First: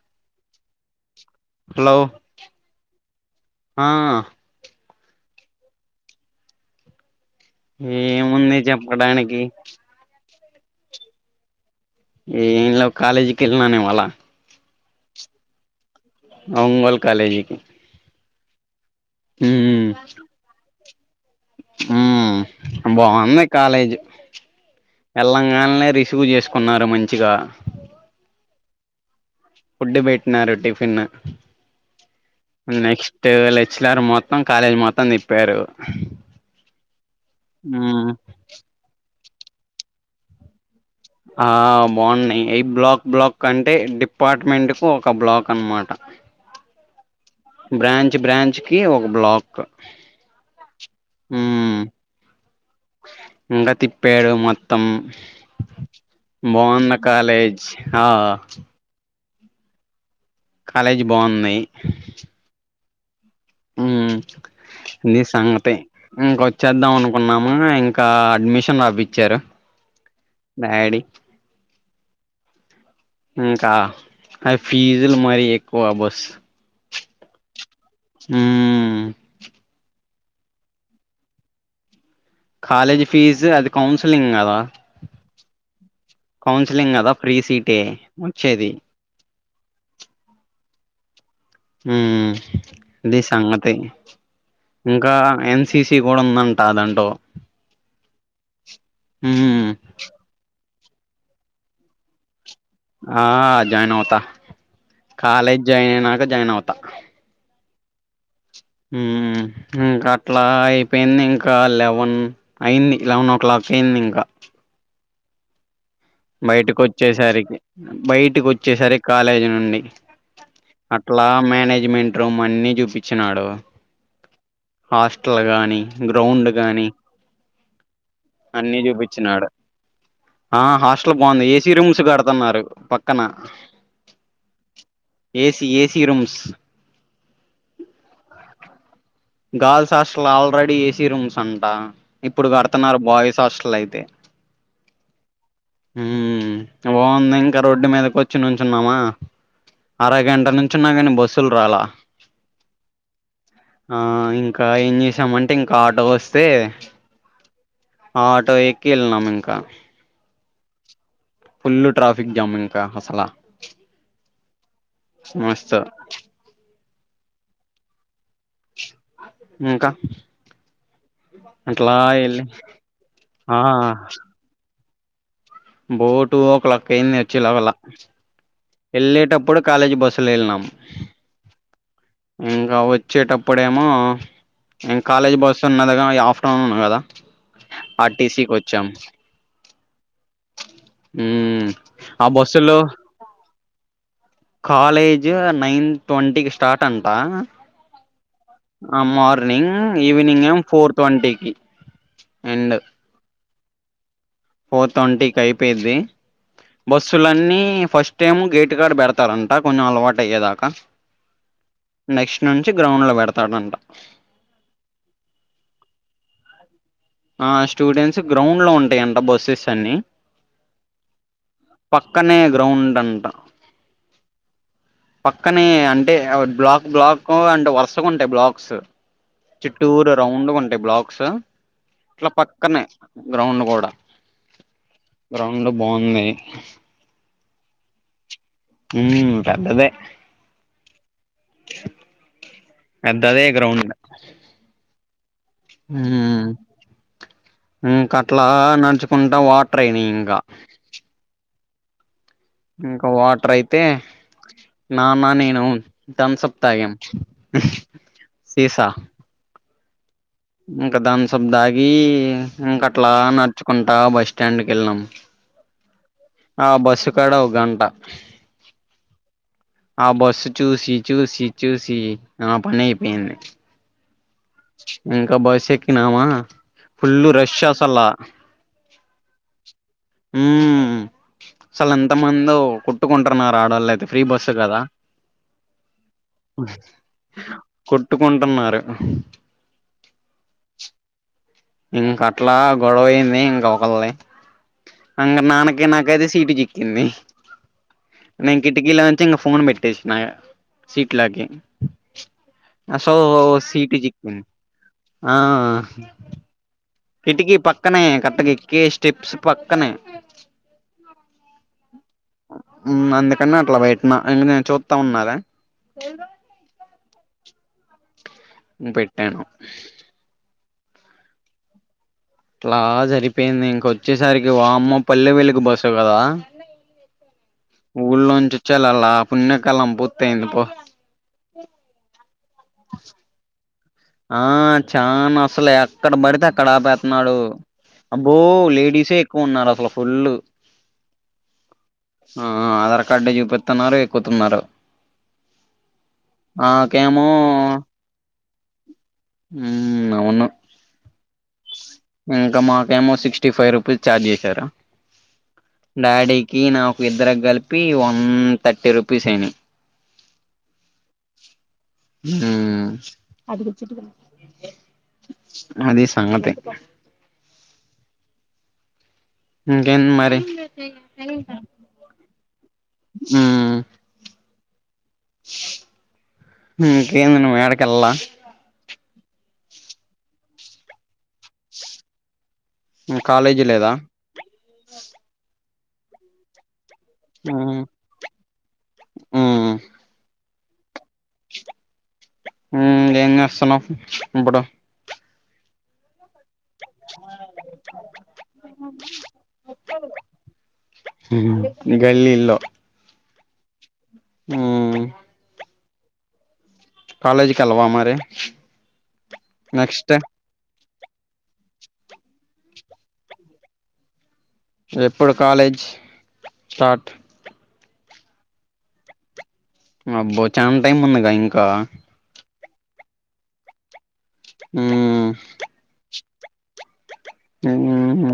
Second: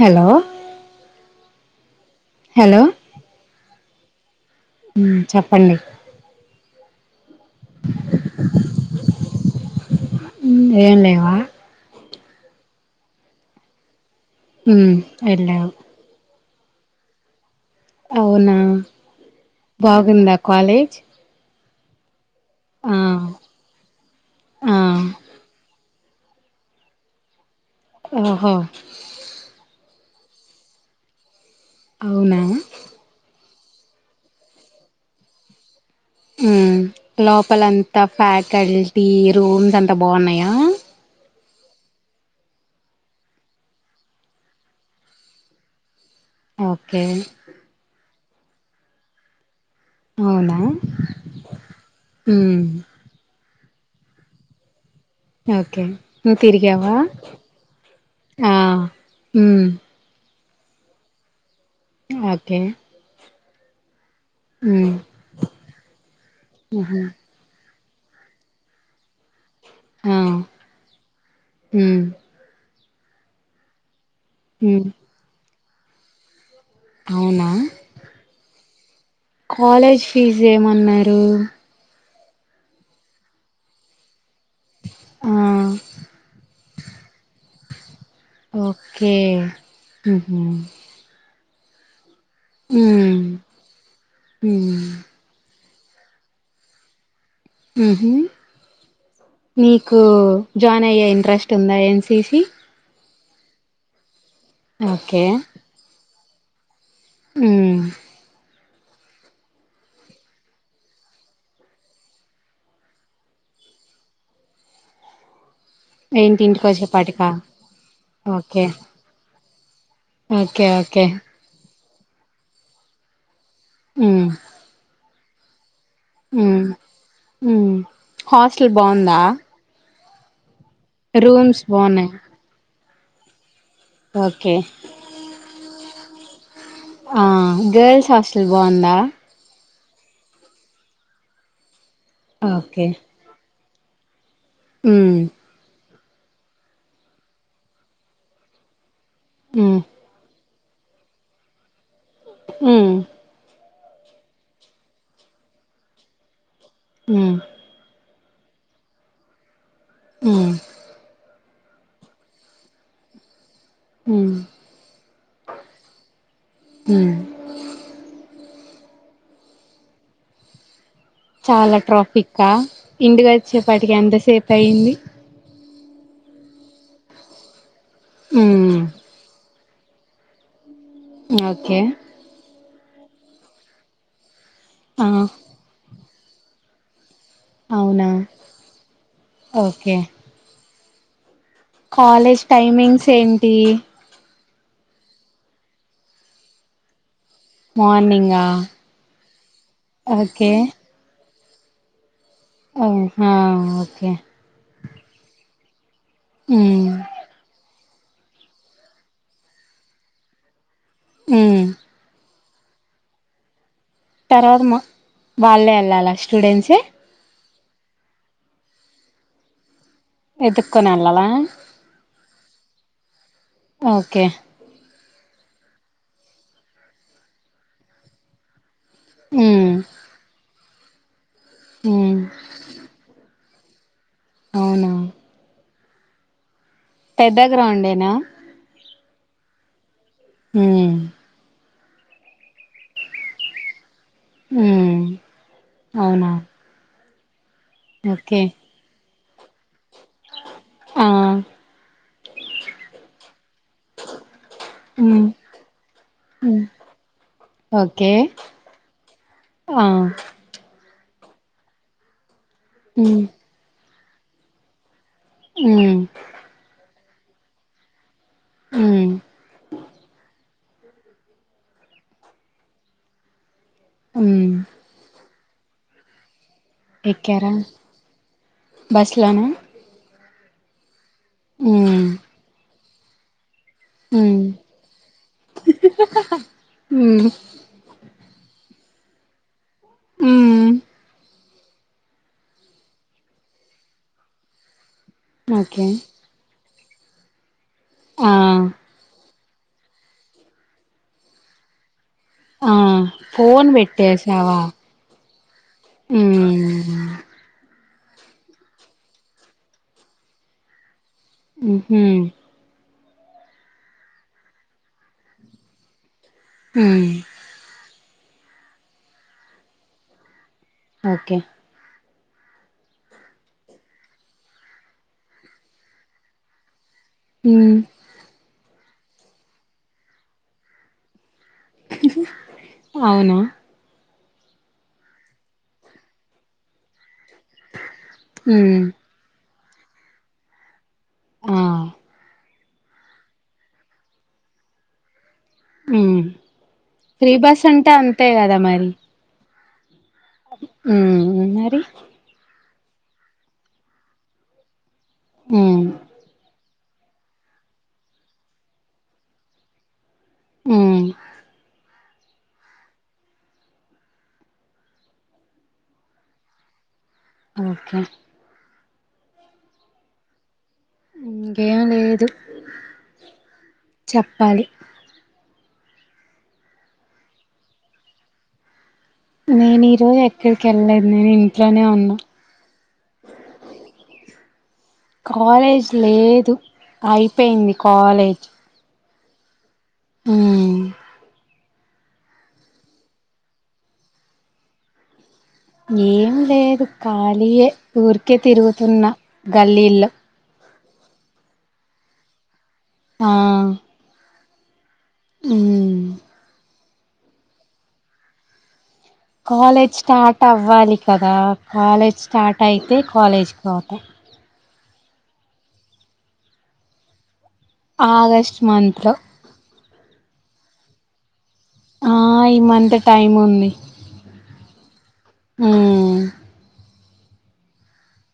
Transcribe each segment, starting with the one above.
Hello hello hello ఆ ఉమ్మ్ చెప్పండి ఏముంది చేప్పడానికి ఉమ్మ్ ఏం లేవా ఏం లేవ్ కాలేజీకి వెళ్ళాను ఇవాళ ఉమ్ వెల్లవ్ ఒంగోల్ కాలేజీకి అవునా మ్మ్ బాగుందా కాలేజ్ ఉమ్ ఆ బాగుంది కాలేజ్ ఆ వెళ్లంగానే రిసీవ్ చేసుకు ఉన్నారు మంచిగా ఓహో ఫుడ్ పెట్టినారు టిఫిన్ అవునా నెక్స్ట్ లెచ్లర్ మొత్తం కాలేజ్ మొత్తం తిప్పారు ఉమ్మ్ లోపలంతా మ్మ్ ఫ్యాకల్టీ రూమ్స్ అంతా బాగున్నాయా ఆ బావున్నాయి ఏ బ్లాక్ బ్లాక్ కంటే డిప్పాట్మెన్కు ఒక బ్లాక్ అన్మాట ఓకే బ్రాంచ్ బ్రాంచ్ కి ఒక బ్లాక్ అవునా మ్మ్ ఉమ్మ్ ఇంకా తిప్పారూ మొత్తం ఒకే నువ్ తిరిగావ బాగున్న కాలేజ్ ఆ ఉమ్మ్ కాలేజీ బాగుంనాయి ఓకే నీ సంగతి ఇంకొచ్చేద్దాం అనుకున్నాం ఉమ్మ్ ఇంకా అడ్మిషన్ అవి ఇచ్చారు డాడీ ఇంకా ఆ ఫీజులు మరి ఎక్కువ బస్ అవునా ఉమ్మ్ కాలేజ్ ఫీజు ఏమన్నారు కాలేజ్ ఫీజ్ అది కౌన్స్లింగ్ కదా ఆ కౌన్సిలింగ్ కదా ఫ్రీ సీటే వచ్చేది కే మ్మ్ఉహ్మ్ ఉమ్మ్ ఇది ఉమ్ సంగతి ఉమ్ ఇంకా ఏం సిసి కూడా ఉందంటా అ దాంట్లో మ్మ్ఉహ్మ్ ఉమ్ నీకు జాయిన్ అయ్యే ఇంట్రెస్ట్ ఉందా ఎన్సిసి ఆ జాయిన్ అవుతా ఓకే కాలేజ్ జాయిన్ అయినాక జాయిన్ అవుతా ఉమ్మ్ ఉమ్మ్ ఇంకా అట్లా అయిపోయింది ఇంకా లెవెన్ అయింది లెవెన్ ఓ క్లాక్ అయింది ఇంకా ఏంటి బయటికి ఇంటికొచ్చేపాటికా వచ్చేసరికి బయటికి ఓకే వచ్చేసరి కాలేజ్ నుండి ఓకే ఓకే అట్లా మేనేజ్మెంట్ రూమ్ అన్ని చూపిచ్చినాడు ఉమ్మ్ హాస్టల్ గాని గ్రౌండ్ ఉమ్ గాని ఉమ్ హాస్టల్ అన్ని బాగుందా చూపిచ్చినాడు ఆ హాస్టల్ బావుంది ఏసీ రూమ్స్ కడుతున్నారు పక్కన ఓకే ఏసి ఏసి రూమ్స్ ఆ గర్ల్స్ హాస్టల్ బాగుందా girls hostel already AC rooms అంట ఇప్పుడు ఓకే కడుతున్నారు బాయ్స్ హాస్టల్ అయితే ఉమ్మ్ ఉమ్మ్ బాగుంది ఇంకా రోడ్డు మీదకి వచ్చి నించున్నామా ఉమ్ అర గంట నుంచున్న గాని బస్సులు రాలా ఉమ్మ్ ఆ ఇంకా ఏం చేసామంటే ఇంకా ఆటో వస్తే ఉమ్మ్ ఆటో ఎక్కి ఎళ్లినం ఇంకా ఉమ్మ్ ఫుల్ ట్రాఫిక్ జామ్ ఇంకా అసల ఉమ్మ్ మస్తూ ఉమ్మ్ ఇంకా చాలా అట్లా వెళ్ళి ట్రాఫికా ఇంటికి ఆ వచ్చేప్పటికి ఎంతసేపు అయింది బో టూ ఓ క్లాక్ అయ్యింది వచ్చిలోపలా ఉమ్మ్ ఎళ్ళేటప్పుడు కాలేజ్ బస్సులో ఎళ్ళినాం ఓకే ఇంకా వచ్చేటప్పుడేమో ఇం ఆ కాలేజ్ బస్ స్తున్నదిగా ఈ ఆఫ్టర్నూన్ కదా అవునా ఆర్టీసీకి వచ్చాం ఒకే ఉమ్మ్ కాలేజ్ టైమింగ్స్ ఏంటి కాలేజూ నైన్ ట్వంటీకి స్టార్ట్ అంట మార్నింగా ఆ మార్నింగ్ ఈవినింగ్ ఓకే ఏం ఫోర్ ట్వన్టీ కి ఓ హ ఓకే ఫోర్ తోంటీకి అయిపోయిద్ది మ్ బస్సులన్నీ ఫస్ట్ టేమో గేటు కాడ పెడతారంట కొంచెం అలవాటు అయ్యేదాక ఉమ్ నెక్స్ట్ నుంచి గ్రౌండ్ లో పెడతారంట తర్వాత మా వాళ్ళే వెళ్ళాల స్టూడెంట్సే ఆ స్టూడెంట్స్ గ్రౌండ్ లో ఉంటాయంట బస్సెస్ అన్ని ఎతుక్కోని వెళ్లాల పక్కనే గ్రౌండ్ అంట ఓకే పక్కనే అంటే బ్లాక్ బ్లాక్ అంటే వరుసగా ఉంటాయి బ్లాక్స్ ఉ చిట్టూర రౌండ్ గ ఉంటాయి బ్లాక్స్ ఉమ్ ఇట్ల పక్కనే గ్రౌండ్ కూడా అవునా గ్రౌండ్ బావుంది పెద్ద గ్రౌండ్ ఏనా ఉమ్ పెద్దదే మ్ పెద్దదే గ్రౌండ్ హు అవునా ఉమ్ ఇంక ఓకే అట్లా నడుచుకుంటా వాటర్ అయినాయి ఇంకా ఆ ఇంక వాటర్ అయితే నాన్న ఉమ్ నేను థంప్సప్ తాగ్యం ఓకే సీసా ఆ ఇంక థంప్సప్ దాగీ ఇంక అట్లా ఉమ్ నడుచుకుంటా బస్ స్టాండ్కి వెళ్లినాాం ఉమ్ ఆ బస్సు కాడ ఒక గంట మ్ ఆ బస్సు చూసి చూసి చూసి నా పని అయిపోయింది ఉ ఇంకా బస్ ఎక్కినాామా ఫుల్లు ఎక్కారా రష్ అసల బస్ లోనా ఉ అసలు ఉమ్ ఎంత మందో కోట్టుకుంటురున్నారు ఆడోళ్ళు అయి తె ఫ్రీ ఉమ్ బస్ కదా ఉమ్ కొట్టుకుంటున్నారు ఉ ఇంక అట్లా గొడవ అయింది ఇంక ఒకలది ఇంక నాన్నకి ఓకే నాకైతే సీటు చిక్ కిందు ఆ నేన్ కిటికీలోంచి ఫోన్ పెట్ టేసిన ఇగ సీట్ లకి ఆ అసో ఫోన్ సీట్ చిక్కింది పెట్టేసావా ఆ ఉమ్ కిటికీ పక్కనే కరెక్ట్ గా ఎక్కి స్టెప్స్ పక్కనే ఉహు అందుకనీ అట్లా పెట్టినా ఇంక నేను చూస్తా ఉన్నాలే ఏం రోయ్ హ్మ్ న్ పెట్టాను ఓకే ట్లా సరిపోయింది ఇంకొచ్చేసరికి వామ్మో పల్లె వెలుగు బస్సు కదా హూ ఊళ్ళో నుంచి వచ్చేలల్ల పున్నె కలాం పూర్తి అయ్యింది పో అవునా ఆ చానా అసలే ఎక్కడ పడితే అక్కడ ఆపేతున్నాడు అబ్బో ఉమ్ లేడీసే ఎక్కువ ఉన్నారు అసలు ఫుల్ ఆ ఆ ఆధార్ కార్డు చూపిస్తున్నారు ఎక్కుతున్నారు నాకేమో ఫ్రీ బస్ అంటే అంతే కదా మరి హ్మ్ అవును హూ మరి ఇంకా మాకేమో సిక్స్టీ ఫైవ్ రూపీస్ ఛార్జ్ చేశారు హ్మ్ డాడీకి నాకు ఇద్దరకి కలిపి వన్ థర్టీ రూపీస్ అయినాయి. హ్మ్ హ్మ్ అది సంగతి ఓకే ఇంకేం మరి ఇంకేం లేదు మ్మ్ చెప్పాలి ఇంకేంది నువ్ యాడికెళ్ళలా నేను ఈ రోజు ఎక్కడికి వెళ్లేదు నేను ఇంట్లోనే ఉన్నా హు కాలేజీ లేదా కాలేజ్ లేదు అయిపోయింది మ్మ్ కాలేజ్ మ్మ్ హుమ్ హూ ఏం చేస్తున్నావు ఇప్పుడు ఏం లేదు ఖాళీయే ఊరికే తిరుగుతున్న గల్లీల్లో హు హుమ్ గల్లిల్లో ఆ హు ఉమ్ కాలేజ్ కి కేలవ్వా మరి కాలేజ్ నెక్స్ట్ స్టార్ట్ అవ్వాలి కదా, కాలేజ్ స్టార్ట్ అయితే కాలేజ్కి పోతా. ఎప్పుడు కాలేజ్ స్టార్ట్ ఆగస్ట్ మంత్ లో అబ్బో చానా టైమ్ ఉందిగా ఇంకా ఆ ఈ మంత్ టైం ఉంది హుమ్ ఉమ్ హు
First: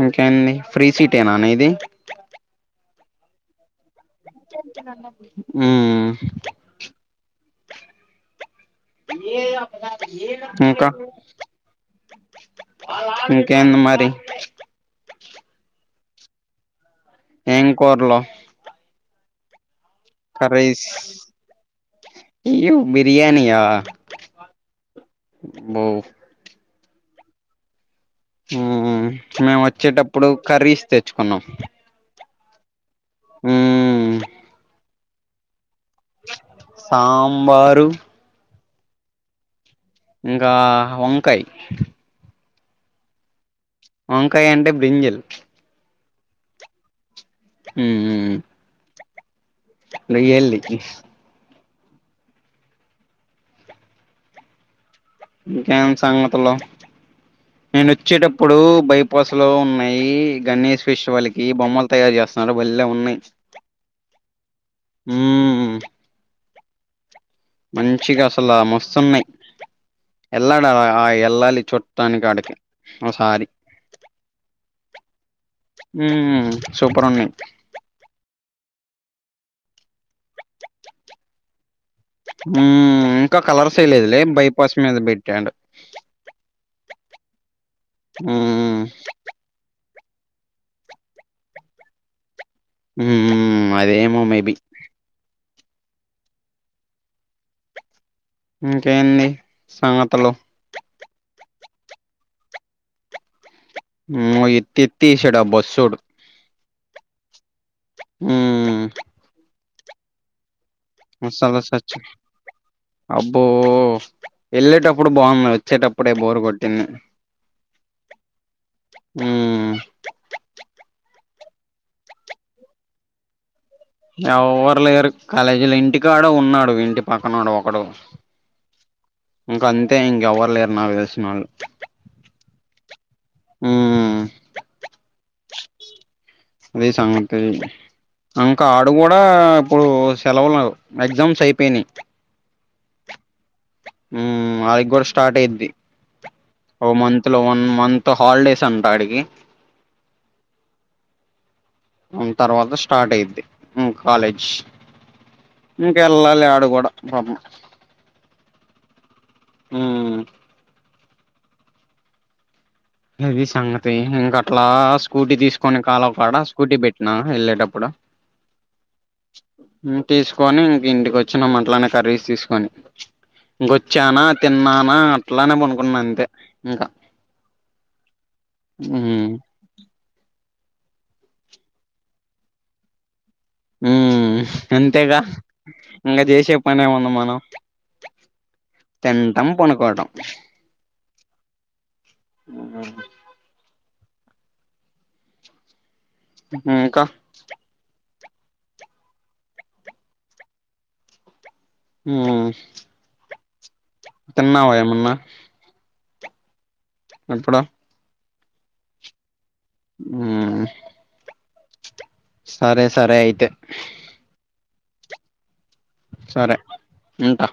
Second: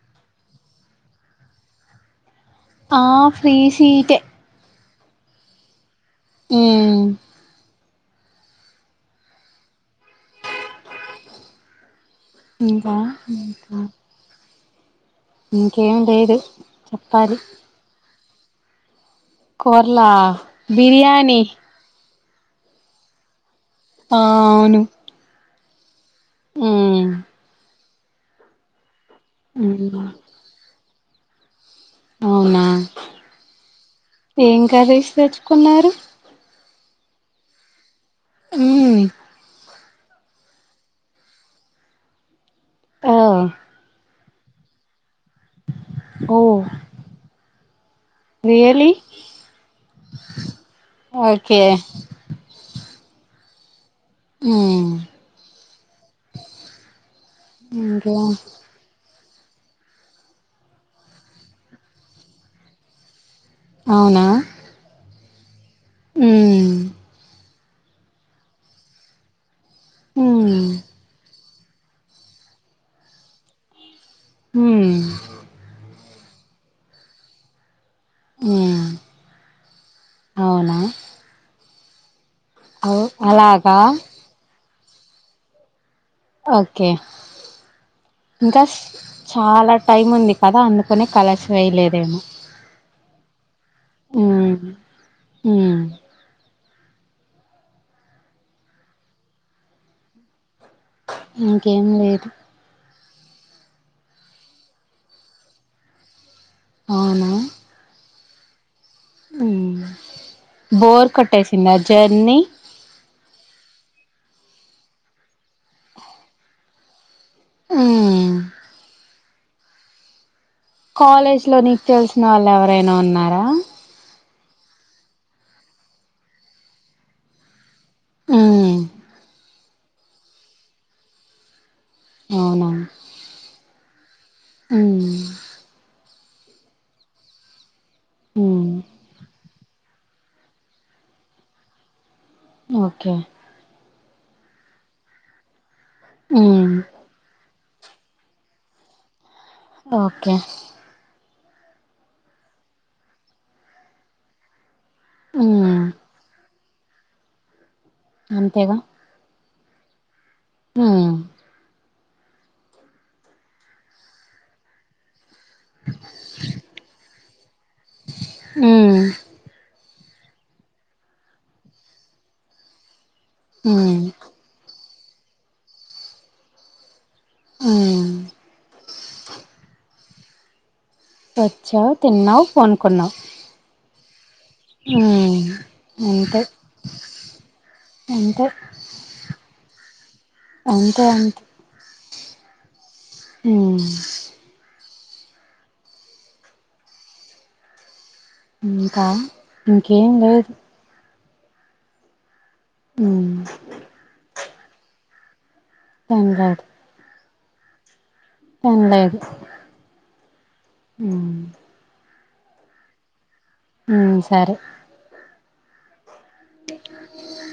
ఇంకేంది ఫ్రీ సీట్ ఏనా నీది ఆ ఫ్రీ సీట్ ఏ హుమ్ హూ ఇంకా ఇంకా ఇంకా ఇంకేంది మరి ఇంకేం లేదు చెప్పాలి కుర్లు కుర్లా బిర్యానీ బిర్యానియా ఆ అవును బో మ్ మ్ మేము ఉమ్ వచ్చేటప్పుడు కర్రీస్ తెచ్చుకున్నాం అవునా మ్మ్ ఏం కర్రీస్ తెచ్చుకున్నారు సాంబారు మ్ ఇంకా వంకయ్ ఆ వంకాయ్ అంటే బ్రింజల్ ఓ మ్ మ్ రియ్యళ్ళి రియల్లీ ఓకే మ్ ఇంకేం సంగతులు నేను ఇంకా వచ్చేటప్పుడు బయ్ ఉపసులో ఉన్నాయి గణేష్ ఫాస్టివెల్ కి బొమ్మలు తయారు చేస్తున్నారు బలే ఉన్నాయి అవునా మ్ మ్ మ్ మంచిగా అసలు మస్తున్నాయి ఉమ్ ఎల్లాడ ఆ ఎల్లాలి చుట్ ట్టనికాడికి ఓ సారి మ్ మ్ సూపర్ ఉంది మ్ అవునా అవ్ హ్మ్ ఇంకా అలాగా కలర్స్యలేదులే బైపాస్ మీద బేట్టాండు ఒకే మ్ పస్ చాలా టైం ఉంది కదా అందుకునే కలర్స్ వేయలేదేమో మ్ మ్ అదేమో మేబి మ్ ఇంకేంది సంగతులు ఇంకేం లేదు అమ్మో ఏత్తి ఏత్తెసాడు ఆ బస్సోడు అవునా మ్ మ్ బోర్ అసలు కొట్టేసింది సచ్ జర్నీ అబ్బో వెళ్ళేటప్పుడు బాగుంది వచ్చేటప్పుడే బోరు కొట్టింది ఉమ్ ఉమ్ కాలేజ్ లో నీకు తెలిసిన వాళ్ళు ఎవరైనా ఉన్నారా? ఎవ్వరు లేరు కాలేజీలో ఇంటి కాడ ఉన్నాడు ఇంటి పక్కనోడు ఒకడు ఊమ్ ఇంక అంతే ఇంకెవ్వరు లేరు నా తెలిసిన వాళ్ళు అవునా? ఊమ్ ఉమ్ అది సంగతి ఇంకా ఉమ్ ఆడు కూడా ఇప్పుడు సెలవులు ఎగ్జామ్స్ ఐపేనాయ్ ఓకే ఉమ్ వాడికి కూడా స్టార్ట్ అయిద్ది ఉమ్ ఓ మంత్ లో వన్ మంత్ హాలిడేస్ అంట ఆడికి ఒకే మ్ తర్వాత స్టార్ట్ అయిద్ది కాలేజ్ ఉమ్ ఇంకెళ్ళాలే ఆడు కూడా పాపమ్ అంతేగా ఉమ్ ఉమ్ ఇది సంగతి ఇంక అట్లా స్కూటీ తీస్కొని కాలవ కాడ స్కూటీ పెట్టినా వెళ్ళేటప్పుడు హ్ము్ ఇం తీసుకొని ఇంక ఇంటికి వచ్చినం అట్లనే కర్రీస్ తీసుకొని ఉమ్ ఇంకొచ్చానా తిన్నానా అట్లానే పనుకున్నా అంతే ఇంకా ఉమ్ ఊమ్ వచ్చావ్ తిన్నావు పన్కున్నావ్ ఉమ్ అంతేగా ఇంగ అంతే చేసే పని ఏముంది మనం అంతే తింటం పొనుకోవటం అంతే అంతే ఉ ఉమ్ ఉమ్ ఇంకా ఇంకా ఇంకేం లేదు ఉమ్ ఉమ్ తిన్నావ ఏమన్నా? ఏం కాదు ఎప్పుడు తిన్లేదు ఉమ్ ఊమ్ సరే సరే అయితే ఉమ్ సరే సరే ఉంటా